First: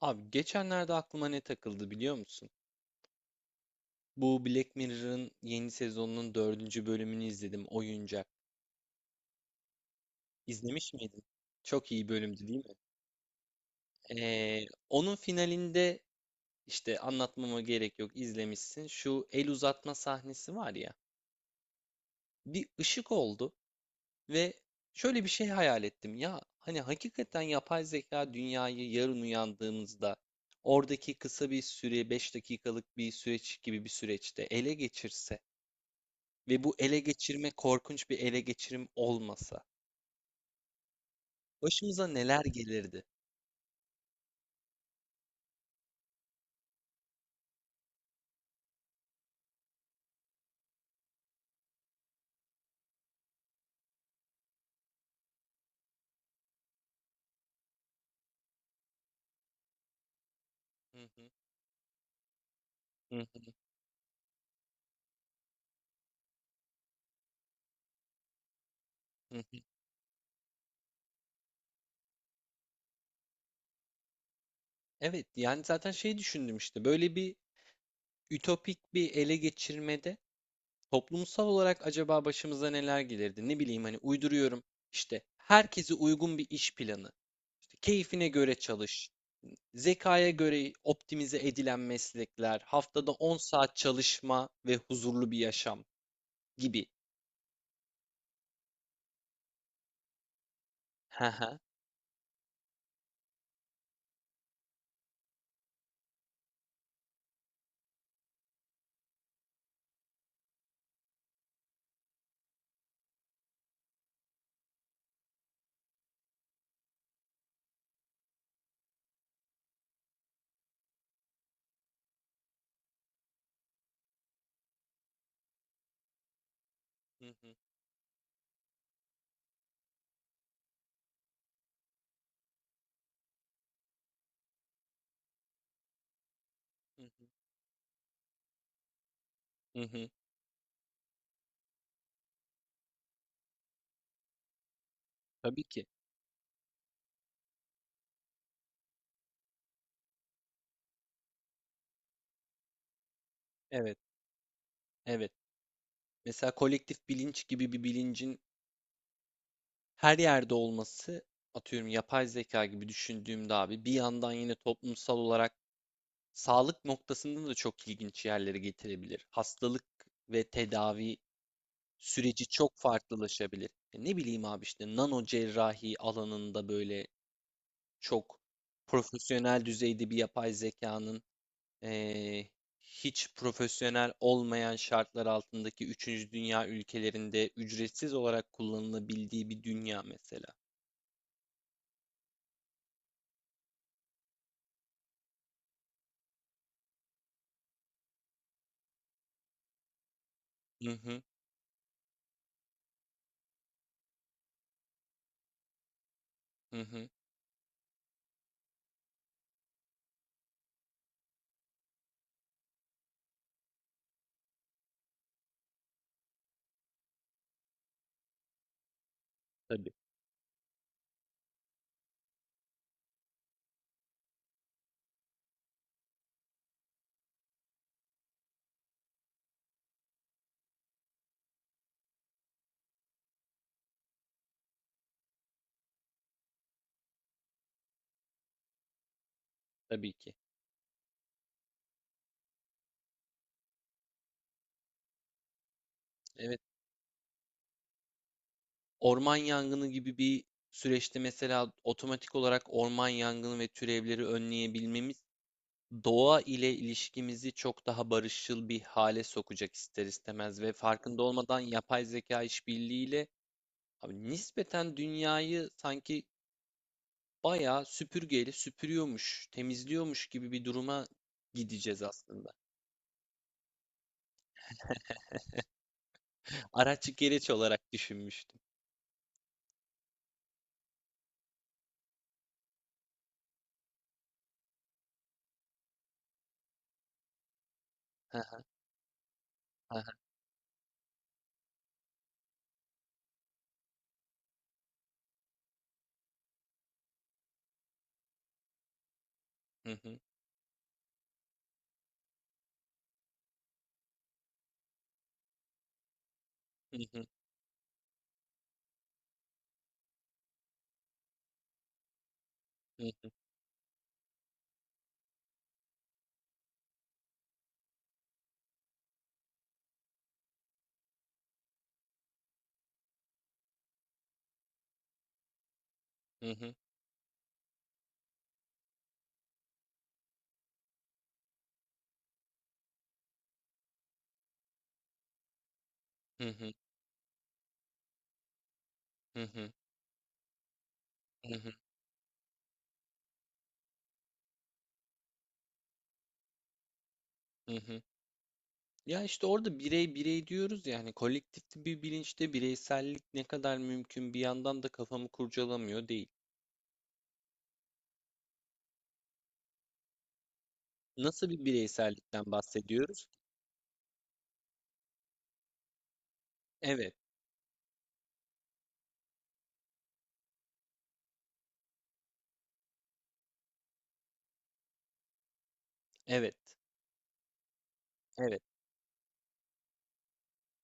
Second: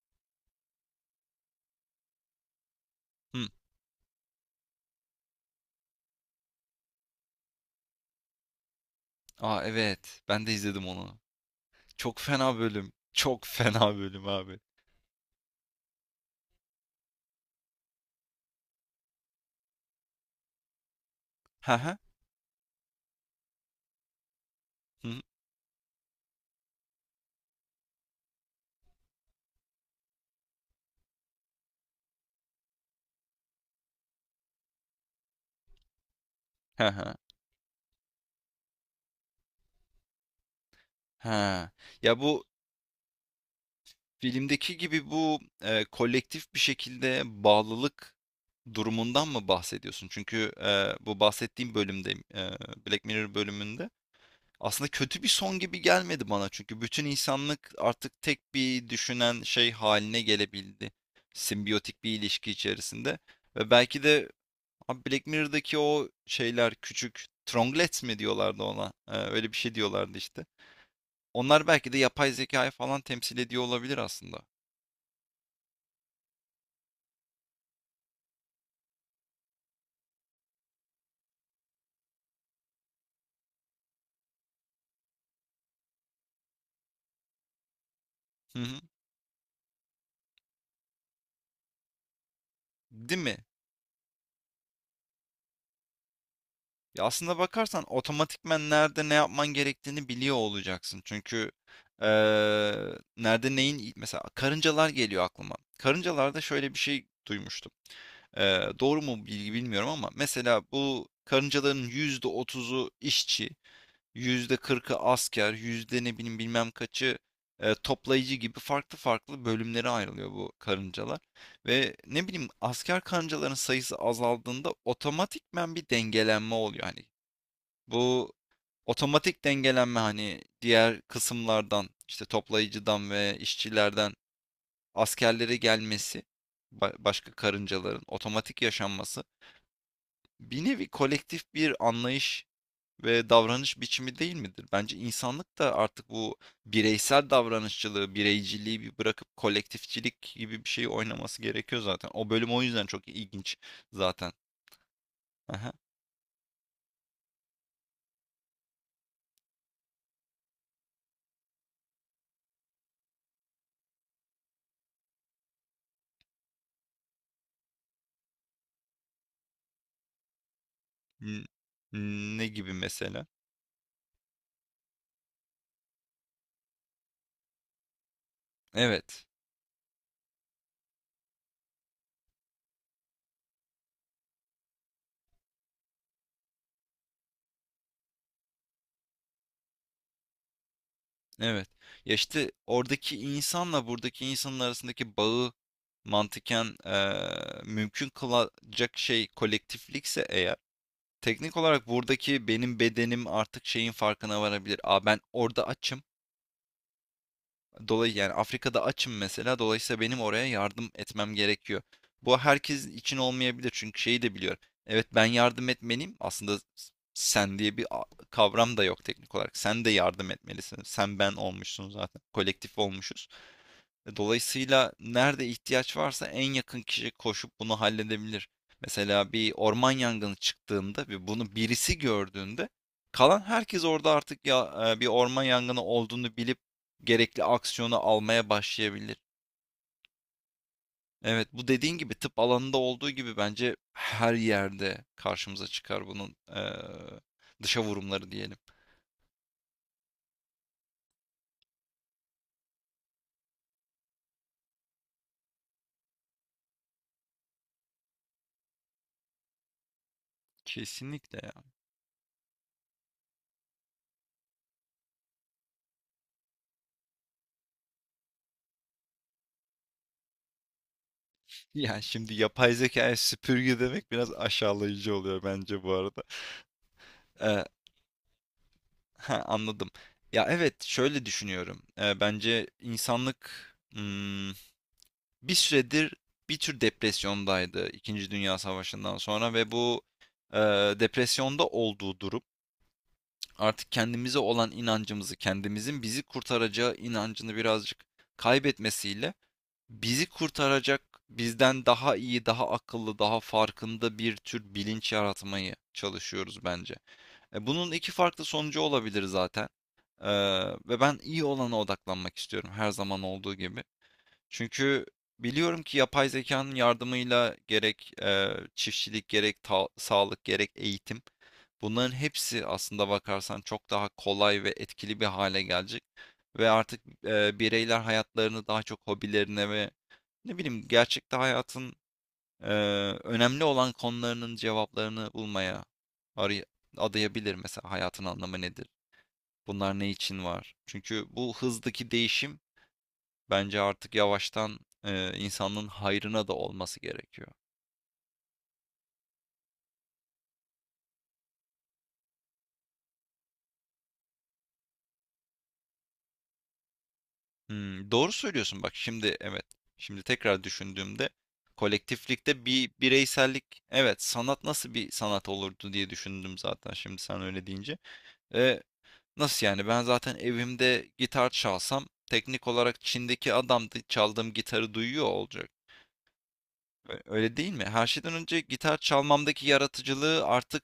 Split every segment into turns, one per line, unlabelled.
Abi geçenlerde aklıma ne takıldı biliyor musun?
Hı.
Bu Black Mirror'ın yeni sezonunun dördüncü bölümünü izledim. Oyuncak.
Aa, evet. Ben de izledim
İzlemiş
onu.
miydin? Çok iyi
Çok
bölümdü
fena
değil mi?
bölüm. Çok fena bölüm abi.
Onun finalinde işte anlatmama gerek yok izlemişsin. Şu el uzatma sahnesi var ya.
Ha ha.
Bir ışık oldu ve
Hı hı.
şöyle bir şey hayal ettim. Ya hani hakikaten yapay zeka dünyayı yarın uyandığımızda oradaki kısa bir süre 5 dakikalık bir süreç gibi bir süreçte ele geçirse ve bu
Ha
ele
ha.
geçirme korkunç bir ele geçirim olmasa
Ha.
başımıza
Ya
neler
bu
gelirdi?
filmdeki gibi bu kolektif bir şekilde bağlılık durumundan mı bahsediyorsun? Çünkü bu bahsettiğim bölümde Black Mirror bölümünde aslında kötü bir son gibi gelmedi bana. Çünkü bütün insanlık artık tek bir düşünen şey haline gelebildi.
Hı hı,
Simbiyotik bir ilişki
hı
içerisinde.
hı,
Ve belki de abi Black Mirror'daki o şeyler küçük tronglets mi diyorlardı ona?
hı
Öyle bir
hı.
şey diyorlardı işte. Onlar belki de yapay zekayı falan temsil ediyor olabilir aslında.
Evet, yani zaten şey düşündüm işte böyle bir ütopik bir ele geçirmede toplumsal olarak acaba başımıza neler gelirdi? Ne bileyim hani uyduruyorum işte herkese uygun bir iş planı, işte keyfine göre
Hı hı.
çalış, zekaya göre optimize edilen meslekler, haftada
Değil mi?
10 saat çalışma ve huzurlu bir yaşam gibi.
Ya aslında bakarsan otomatikmen nerede ne yapman gerektiğini biliyor olacaksın.
Hı
Çünkü
hı.
eee, nerede neyin mesela karıncalar geliyor aklıma. Karıncalarda şöyle bir şey duymuştum. Doğru mu bilgi bilmiyorum ama mesela bu karıncaların %30'u işçi, %40'ı asker, yüzde ne bileyim bilmem kaçı toplayıcı gibi farklı farklı bölümlere ayrılıyor bu karıncalar. Ve ne bileyim asker karıncaların sayısı azaldığında otomatikmen bir dengelenme oluyor. Hani
Hı hı,
bu otomatik dengelenme hani diğer kısımlardan işte toplayıcıdan ve işçilerden askerlere gelmesi
hı hı,
başka karıncaların otomatik yaşanması
hı hı.
bir nevi kolektif bir anlayış ve davranış biçimi değil midir? Bence insanlık
Tabii
da
ki.
artık bu bireysel davranışçılığı, bireyciliği bir bırakıp kolektifçilik gibi bir şeyi oynaması gerekiyor zaten. O bölüm o yüzden çok ilginç
Evet,
zaten.
evet.
Aha.
Mesela kolektif bilinç gibi bir bilincin her yerde olması, atıyorum yapay zeka gibi düşündüğümde abi bir yandan yine toplumsal olarak sağlık noktasında da çok ilginç yerlere getirebilir. Hastalık ve tedavi
N-
süreci
Ne gibi
çok
mesela?
farklılaşabilir. E ne bileyim abi işte nano cerrahi alanında böyle çok
Evet.
profesyonel düzeyde bir yapay zekanın eee, hiç profesyonel olmayan şartlar altındaki üçüncü dünya ülkelerinde ücretsiz olarak kullanılabildiği bir dünya mesela.
Evet. Ya işte oradaki insanla buradaki insanın arasındaki bağı mantıken mümkün kılacak şey kolektiflikse eğer
Hı hı,
teknik olarak buradaki benim bedenim artık şeyin farkına varabilir. Aa, ben orada açım.
hı hı.
Dolayı yani Afrika'da açım mesela. Dolayısıyla benim oraya yardım etmem gerekiyor. Bu herkes için olmayabilir çünkü şeyi de biliyorum. Evet, ben yardım etmeliyim. Aslında sen diye bir kavram da yok teknik olarak. Sen de
Tabii,
yardım etmelisin. Sen ben olmuşsun zaten. Kolektif olmuşuz. Dolayısıyla nerede ihtiyaç varsa en yakın kişi koşup bunu halledebilir. Mesela bir orman yangını çıktığında ve bunu birisi gördüğünde kalan herkes orada artık ya bir orman yangını olduğunu bilip gerekli aksiyonu almaya başlayabilir.
tabii ki.
Evet, bu dediğin gibi tıp alanında olduğu gibi bence her yerde karşımıza çıkar bunun
Evet,
dışa vurumları diyelim.
orman yangını gibi bir süreçte mesela otomatik olarak orman yangını ve türevleri önleyebilmemiz doğa ile ilişkimizi çok daha barışçıl bir hale sokacak ister istemez ve farkında
Kesinlikle ya.
olmadan yapay zeka işbirliğiyle abi nispeten dünyayı sanki bayağı süpürgeyle süpürüyormuş, temizliyormuş gibi bir duruma gideceğiz
Yani şimdi
aslında.
yapay zekaya süpürge demek biraz aşağılayıcı oluyor bence bu arada.
Araç gereç
E,
olarak düşünmüştüm.
Ha, anladım. Ya evet, şöyle düşünüyorum. Bence insanlık hmm, bir süredir bir tür depresyondaydı İkinci
Hı
Dünya Savaşı'ndan sonra ve bu e, depresyonda olduğu durum artık kendimize olan inancımızı, kendimizin bizi kurtaracağı inancını birazcık kaybetmesiyle
hı. Hı
bizi kurtaracak, bizden daha iyi, daha akıllı, daha farkında bir tür bilinç yaratmayı çalışıyoruz bence.
hı. Hı
Bunun iki farklı sonucu olabilir zaten. Ee, Ve ben iyi olana odaklanmak istiyorum her zaman olduğu gibi. Çünkü biliyorum ki yapay zekanın yardımıyla gerek çiftçilik, gerek sağlık, gerek eğitim bunların hepsi aslında bakarsan çok daha kolay ve etkili bir hale gelecek.
hı.
Ve
Hı
artık bireyler hayatlarını daha çok hobilerine ve ne bileyim gerçekte hayatın e, önemli olan konularının cevaplarını bulmaya
hı. Hı hı.
aray-
Hı
adayabilir, mesela hayatın anlamı nedir?
hı. Hı
Bunlar ne için var? Çünkü bu
hı.
hızdaki değişim bence artık yavaştan insanlığın hayrına da olması gerekiyor.
Hı hı. Ya işte orada birey birey diyoruz yani kolektif bir bilinçte bireysellik ne kadar mümkün bir yandan da kafamı kurcalamıyor değil.
Hmm, doğru söylüyorsun, bak şimdi evet. Şimdi tekrar düşündüğümde
Nasıl bir bireysellikten
kolektiflikte bir
bahsediyoruz?
bireysellik, evet sanat nasıl bir sanat olurdu diye düşündüm zaten
Evet,
şimdi sen öyle deyince. E, Nasıl yani, ben zaten evimde gitar çalsam teknik olarak Çin'deki adam da çaldığım gitarı duyuyor olacak.
evet,
Öyle değil mi? Her şeyden önce
evet.
gitar çalmamdaki yaratıcılığı artık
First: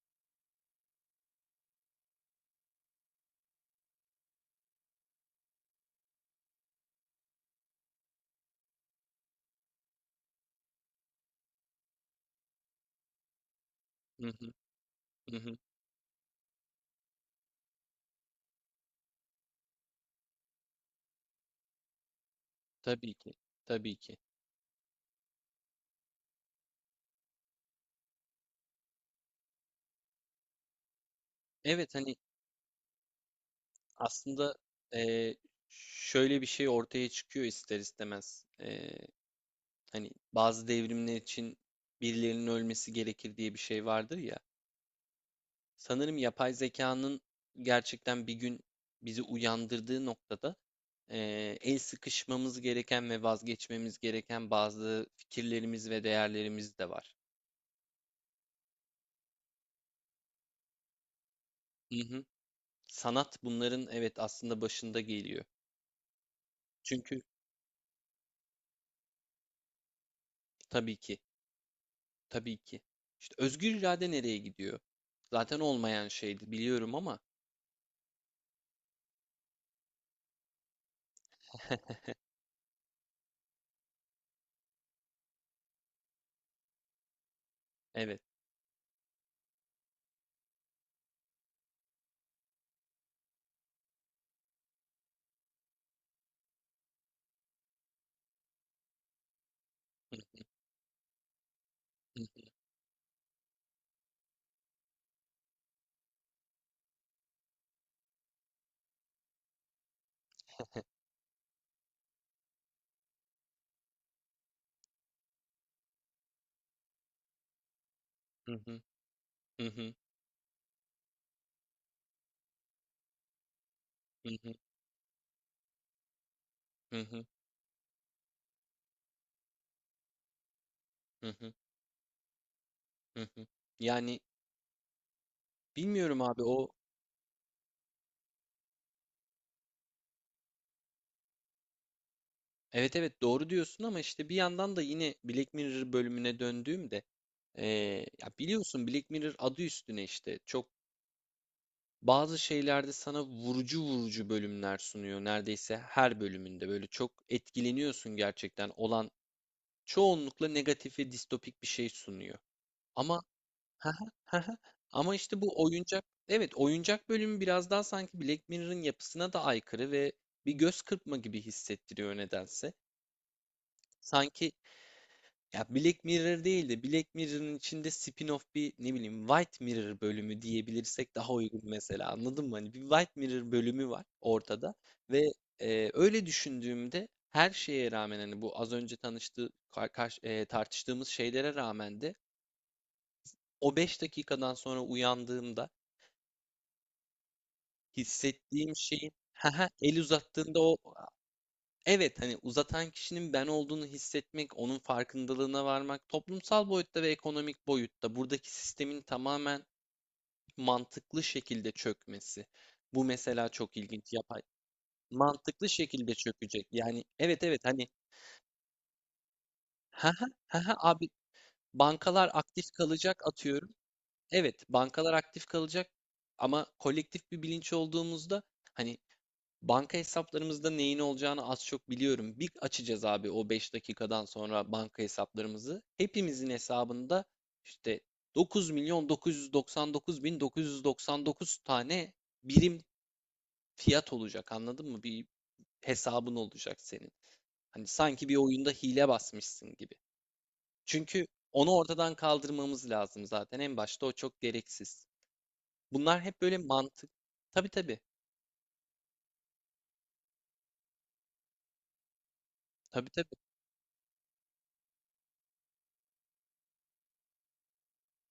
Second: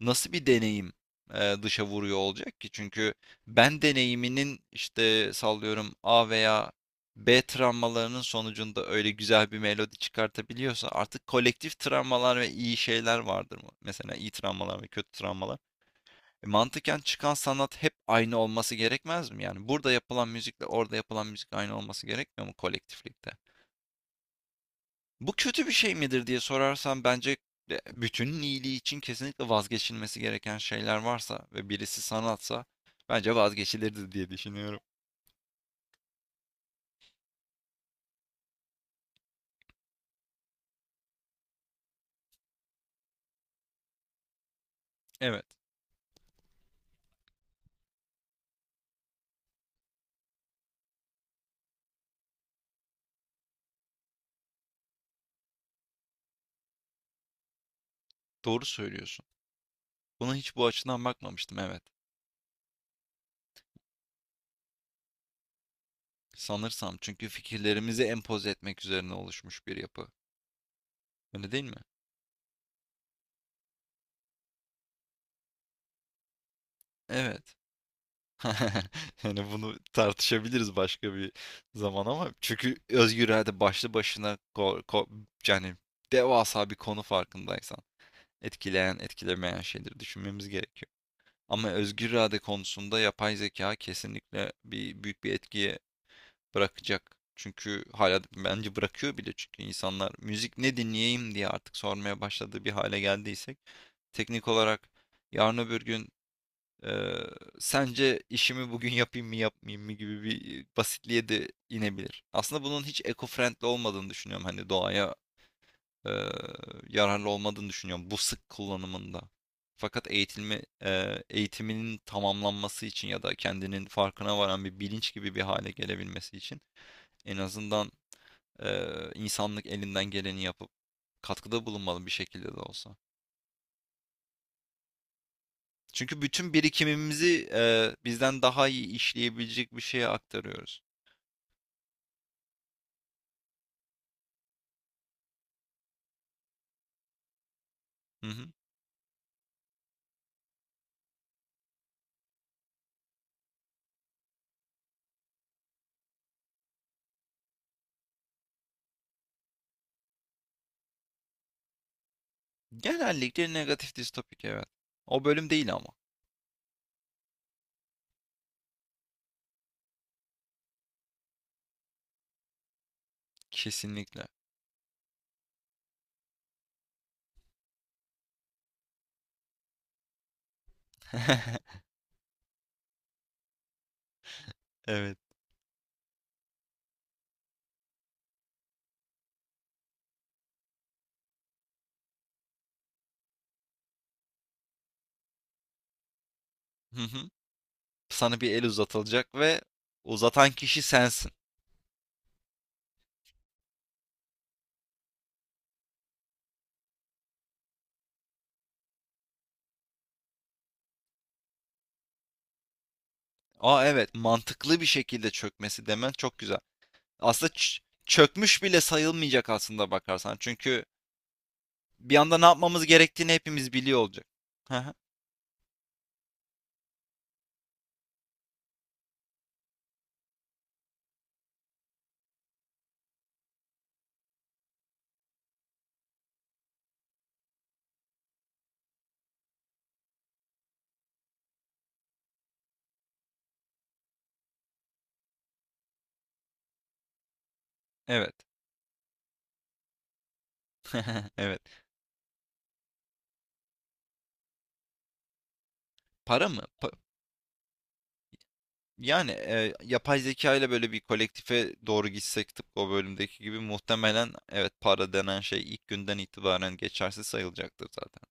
nasıl bir deneyim dışa vuruyor olacak ki? Çünkü ben deneyiminin işte sallıyorum A veya B travmalarının sonucunda öyle güzel bir melodi çıkartabiliyorsa artık kolektif travmalar ve iyi şeyler vardır mı? Mesela
Hı
iyi
hı.
travmalar ve kötü
Hı hı.
travmalar. Mantıken çıkan sanat hep aynı olması gerekmez mi? Yani burada yapılan müzikle orada yapılan müzik aynı olması gerekmiyor mu
Tabii
kolektiflikte?
ki, tabii ki.
Bu kötü bir şey midir diye sorarsan, bence bütünün iyiliği için kesinlikle vazgeçilmesi gereken şeyler varsa ve
Evet
birisi
hani
sanatsa bence vazgeçilirdi diye
aslında
düşünüyorum.
eee, şöyle bir şey ortaya çıkıyor ister istemez. Hani bazı devrimler için birilerinin ölmesi gerekir diye bir şey vardır ya.
Evet,
Sanırım yapay zekanın gerçekten bir gün bizi uyandırdığı noktada el sıkışmamız gereken ve vazgeçmemiz gereken bazı fikirlerimiz ve değerlerimiz de var.
doğru söylüyorsun. Buna hiç bu açıdan bakmamıştım, evet.
Hı hı. Sanat bunların evet aslında başında geliyor.
Sanırsam
Çünkü
çünkü fikirlerimizi empoze etmek üzerine oluşmuş bir yapı.
tabii ki.
Öyle değil mi?
Tabii ki. İşte özgür irade nereye gidiyor? Zaten olmayan şeydi biliyorum ama
Evet. Yani bunu tartışabiliriz başka bir zaman, ama çünkü özgür irade başlı başına yani devasa bir konu farkındaysan.
evet.
Etkileyen, etkilemeyen şeyleri düşünmemiz gerekiyor. Ama özgür irade konusunda yapay zeka kesinlikle büyük bir etkiye bırakacak. Çünkü hala bence bırakıyor bile, çünkü insanlar müzik ne dinleyeyim diye artık sormaya başladığı bir hale geldiysek teknik olarak yarın öbür gün eee, sence işimi bugün yapayım mı yapmayayım mı gibi bir basitliğe de inebilir. Aslında bunun hiç eco-friendly olmadığını düşünüyorum, hani doğaya eee, yararlı olmadığını düşünüyorum bu sık
Hı hı,
kullanımında.
hı hı,
Fakat eğitilme, eğitiminin tamamlanması için ya da kendinin
hı
farkına
hı,
varan bir bilinç gibi bir hale gelebilmesi için
hı hı,
en azından insanlık elinden geleni yapıp
hı hı,
katkıda bulunmalı bir şekilde de olsa.
hı hı. Yani bilmiyorum
Çünkü
abi
bütün
o
birikimimizi bizden daha iyi işleyebilecek bir şeye aktarıyoruz.
evet evet doğru diyorsun ama işte bir yandan da yine Black Mirror bölümüne döndüğümde
Hı
ya
hı.
biliyorsun Black Mirror adı üstüne işte çok bazı şeylerde sana vurucu vurucu bölümler sunuyor neredeyse her bölümünde böyle çok etkileniyorsun gerçekten olan çoğunlukla negatif ve distopik bir şey sunuyor. Ama
Genellikle negatif distopik, evet.
ama
O
işte
bölüm
bu
değil ama.
oyuncak evet oyuncak bölümü biraz daha sanki Black Mirror'ın yapısına da aykırı ve bir göz kırpma gibi hissettiriyor nedense.
Kesinlikle.
Sanki ya Black Mirror değil de Black Mirror'ın içinde spin-off bir ne bileyim White Mirror bölümü diyebilirsek daha uygun mesela anladın mı? Hani bir White Mirror bölümü var ortada
Evet.
ve öyle düşündüğümde her şeye rağmen hani bu az önce tanıştığı tartıştığımız şeylere rağmen de o 5 dakikadan sonra uyandığımda
Hı hı. Sana bir el
hissettiğim şeyin
uzatılacak ve
haha, el
uzatan
uzattığında o
kişi sensin.
evet hani uzatan kişinin ben olduğunu hissetmek, onun farkındalığına varmak, toplumsal boyutta ve ekonomik boyutta buradaki sistemin tamamen mantıklı şekilde çökmesi. Bu mesela çok
Aa, evet,
ilginç. Yapay
mantıklı bir şekilde
mantıklı
çökmesi demen
şekilde
çok güzel.
çökecek. Yani evet
Aslında
evet hani
çökmüş bile sayılmayacak aslında
ha ha
bakarsan.
ha ha
Çünkü
abi
bir
bankalar
anda ne
aktif
yapmamız
kalacak
gerektiğini hepimiz
atıyorum.
biliyor olacak.
Evet
Hı hı.
bankalar aktif kalacak ama kolektif bir bilinç olduğumuzda hani banka hesaplarımızda neyin olacağını az çok biliyorum. Bir açacağız abi o 5 dakikadan sonra banka hesaplarımızı. Hepimizin hesabında işte 9 milyon 999 bin 999 tane birim fiyat olacak anladın mı? Bir hesabın olacak senin. Hani sanki
Evet.
bir oyunda hile basmışsın gibi. Çünkü onu
Evet.
ortadan kaldırmamız lazım zaten. En başta o çok gereksiz. Bunlar hep
Para
böyle
mı?
mantık. Tabii tabii.
Yani yapay zeka ile böyle bir kolektife doğru gitsek tıpkı o
Tabii tabii.
bölümdeki gibi, muhtemelen evet, para denen şey ilk günden itibaren geçersiz sayılacaktır zaten.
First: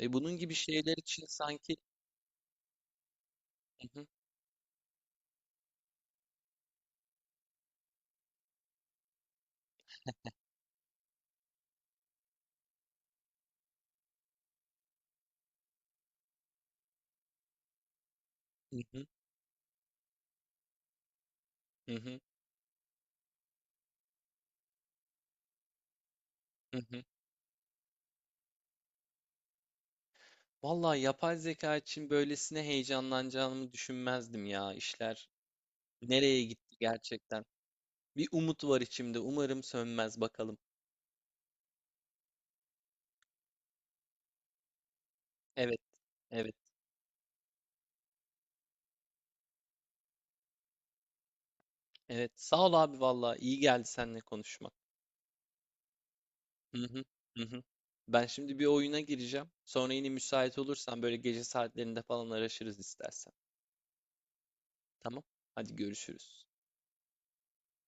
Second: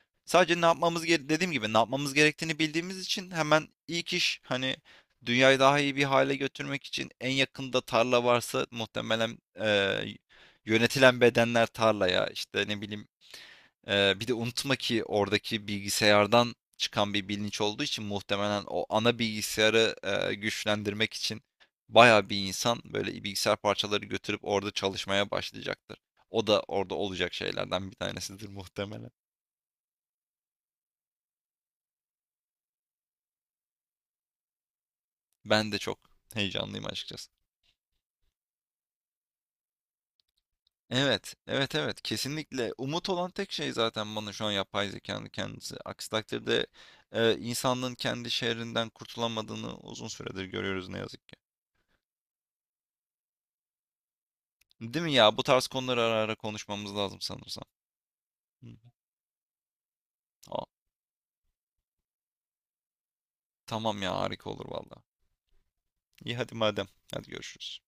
E bunun gibi
Sadece
şeyler için
dediğim gibi
sanki...
ne yapmamız gerektiğini bildiğimiz için hemen
Hı hı.
ilk iş, hani dünyayı daha iyi bir hale götürmek için en yakında tarla varsa muhtemelen yönetilen bedenler tarlaya işte ne bileyim, bir de unutma ki oradaki bilgisayardan çıkan bir bilinç olduğu için muhtemelen
Hı
o
hı.
ana bilgisayarı güçlendirmek için
Hı hı,
bayağı bir insan böyle bilgisayar parçaları götürüp orada çalışmaya başlayacaktır. O da
hı
orada
hı.
olacak şeylerden bir tanesidir muhtemelen.
Vallahi yapay zeka için böylesine heyecanlanacağımı düşünmezdim ya. İşler
Ben de çok
nereye gitti
heyecanlıyım açıkçası.
gerçekten? Bir umut var içimde. Umarım sönmez bakalım.
Evet, evet, evet. Kesinlikle. Umut olan tek şey zaten bana şu an yapay zekanın
Evet,
kendisi. Aksi
evet,
takdirde insanlığın kendi şehrinden kurtulamadığını uzun süredir görüyoruz ne yazık ki.
evet. Sağ ol abi vallahi iyi geldi seninle konuşmak.
Değil mi ya? Bu tarz konuları ara ara
Hı
konuşmamız
hı,
lazım
hı hı.
sanırsam.
Ben şimdi bir
Hı.
oyuna gireceğim. Sonra yine müsait
Aa,
olursan böyle gece saatlerinde falan araşırız istersen.
tamam ya, harika olur valla.
Tamam. Hadi
İyi
görüşürüz.
hadi madem. Hadi görüşürüz.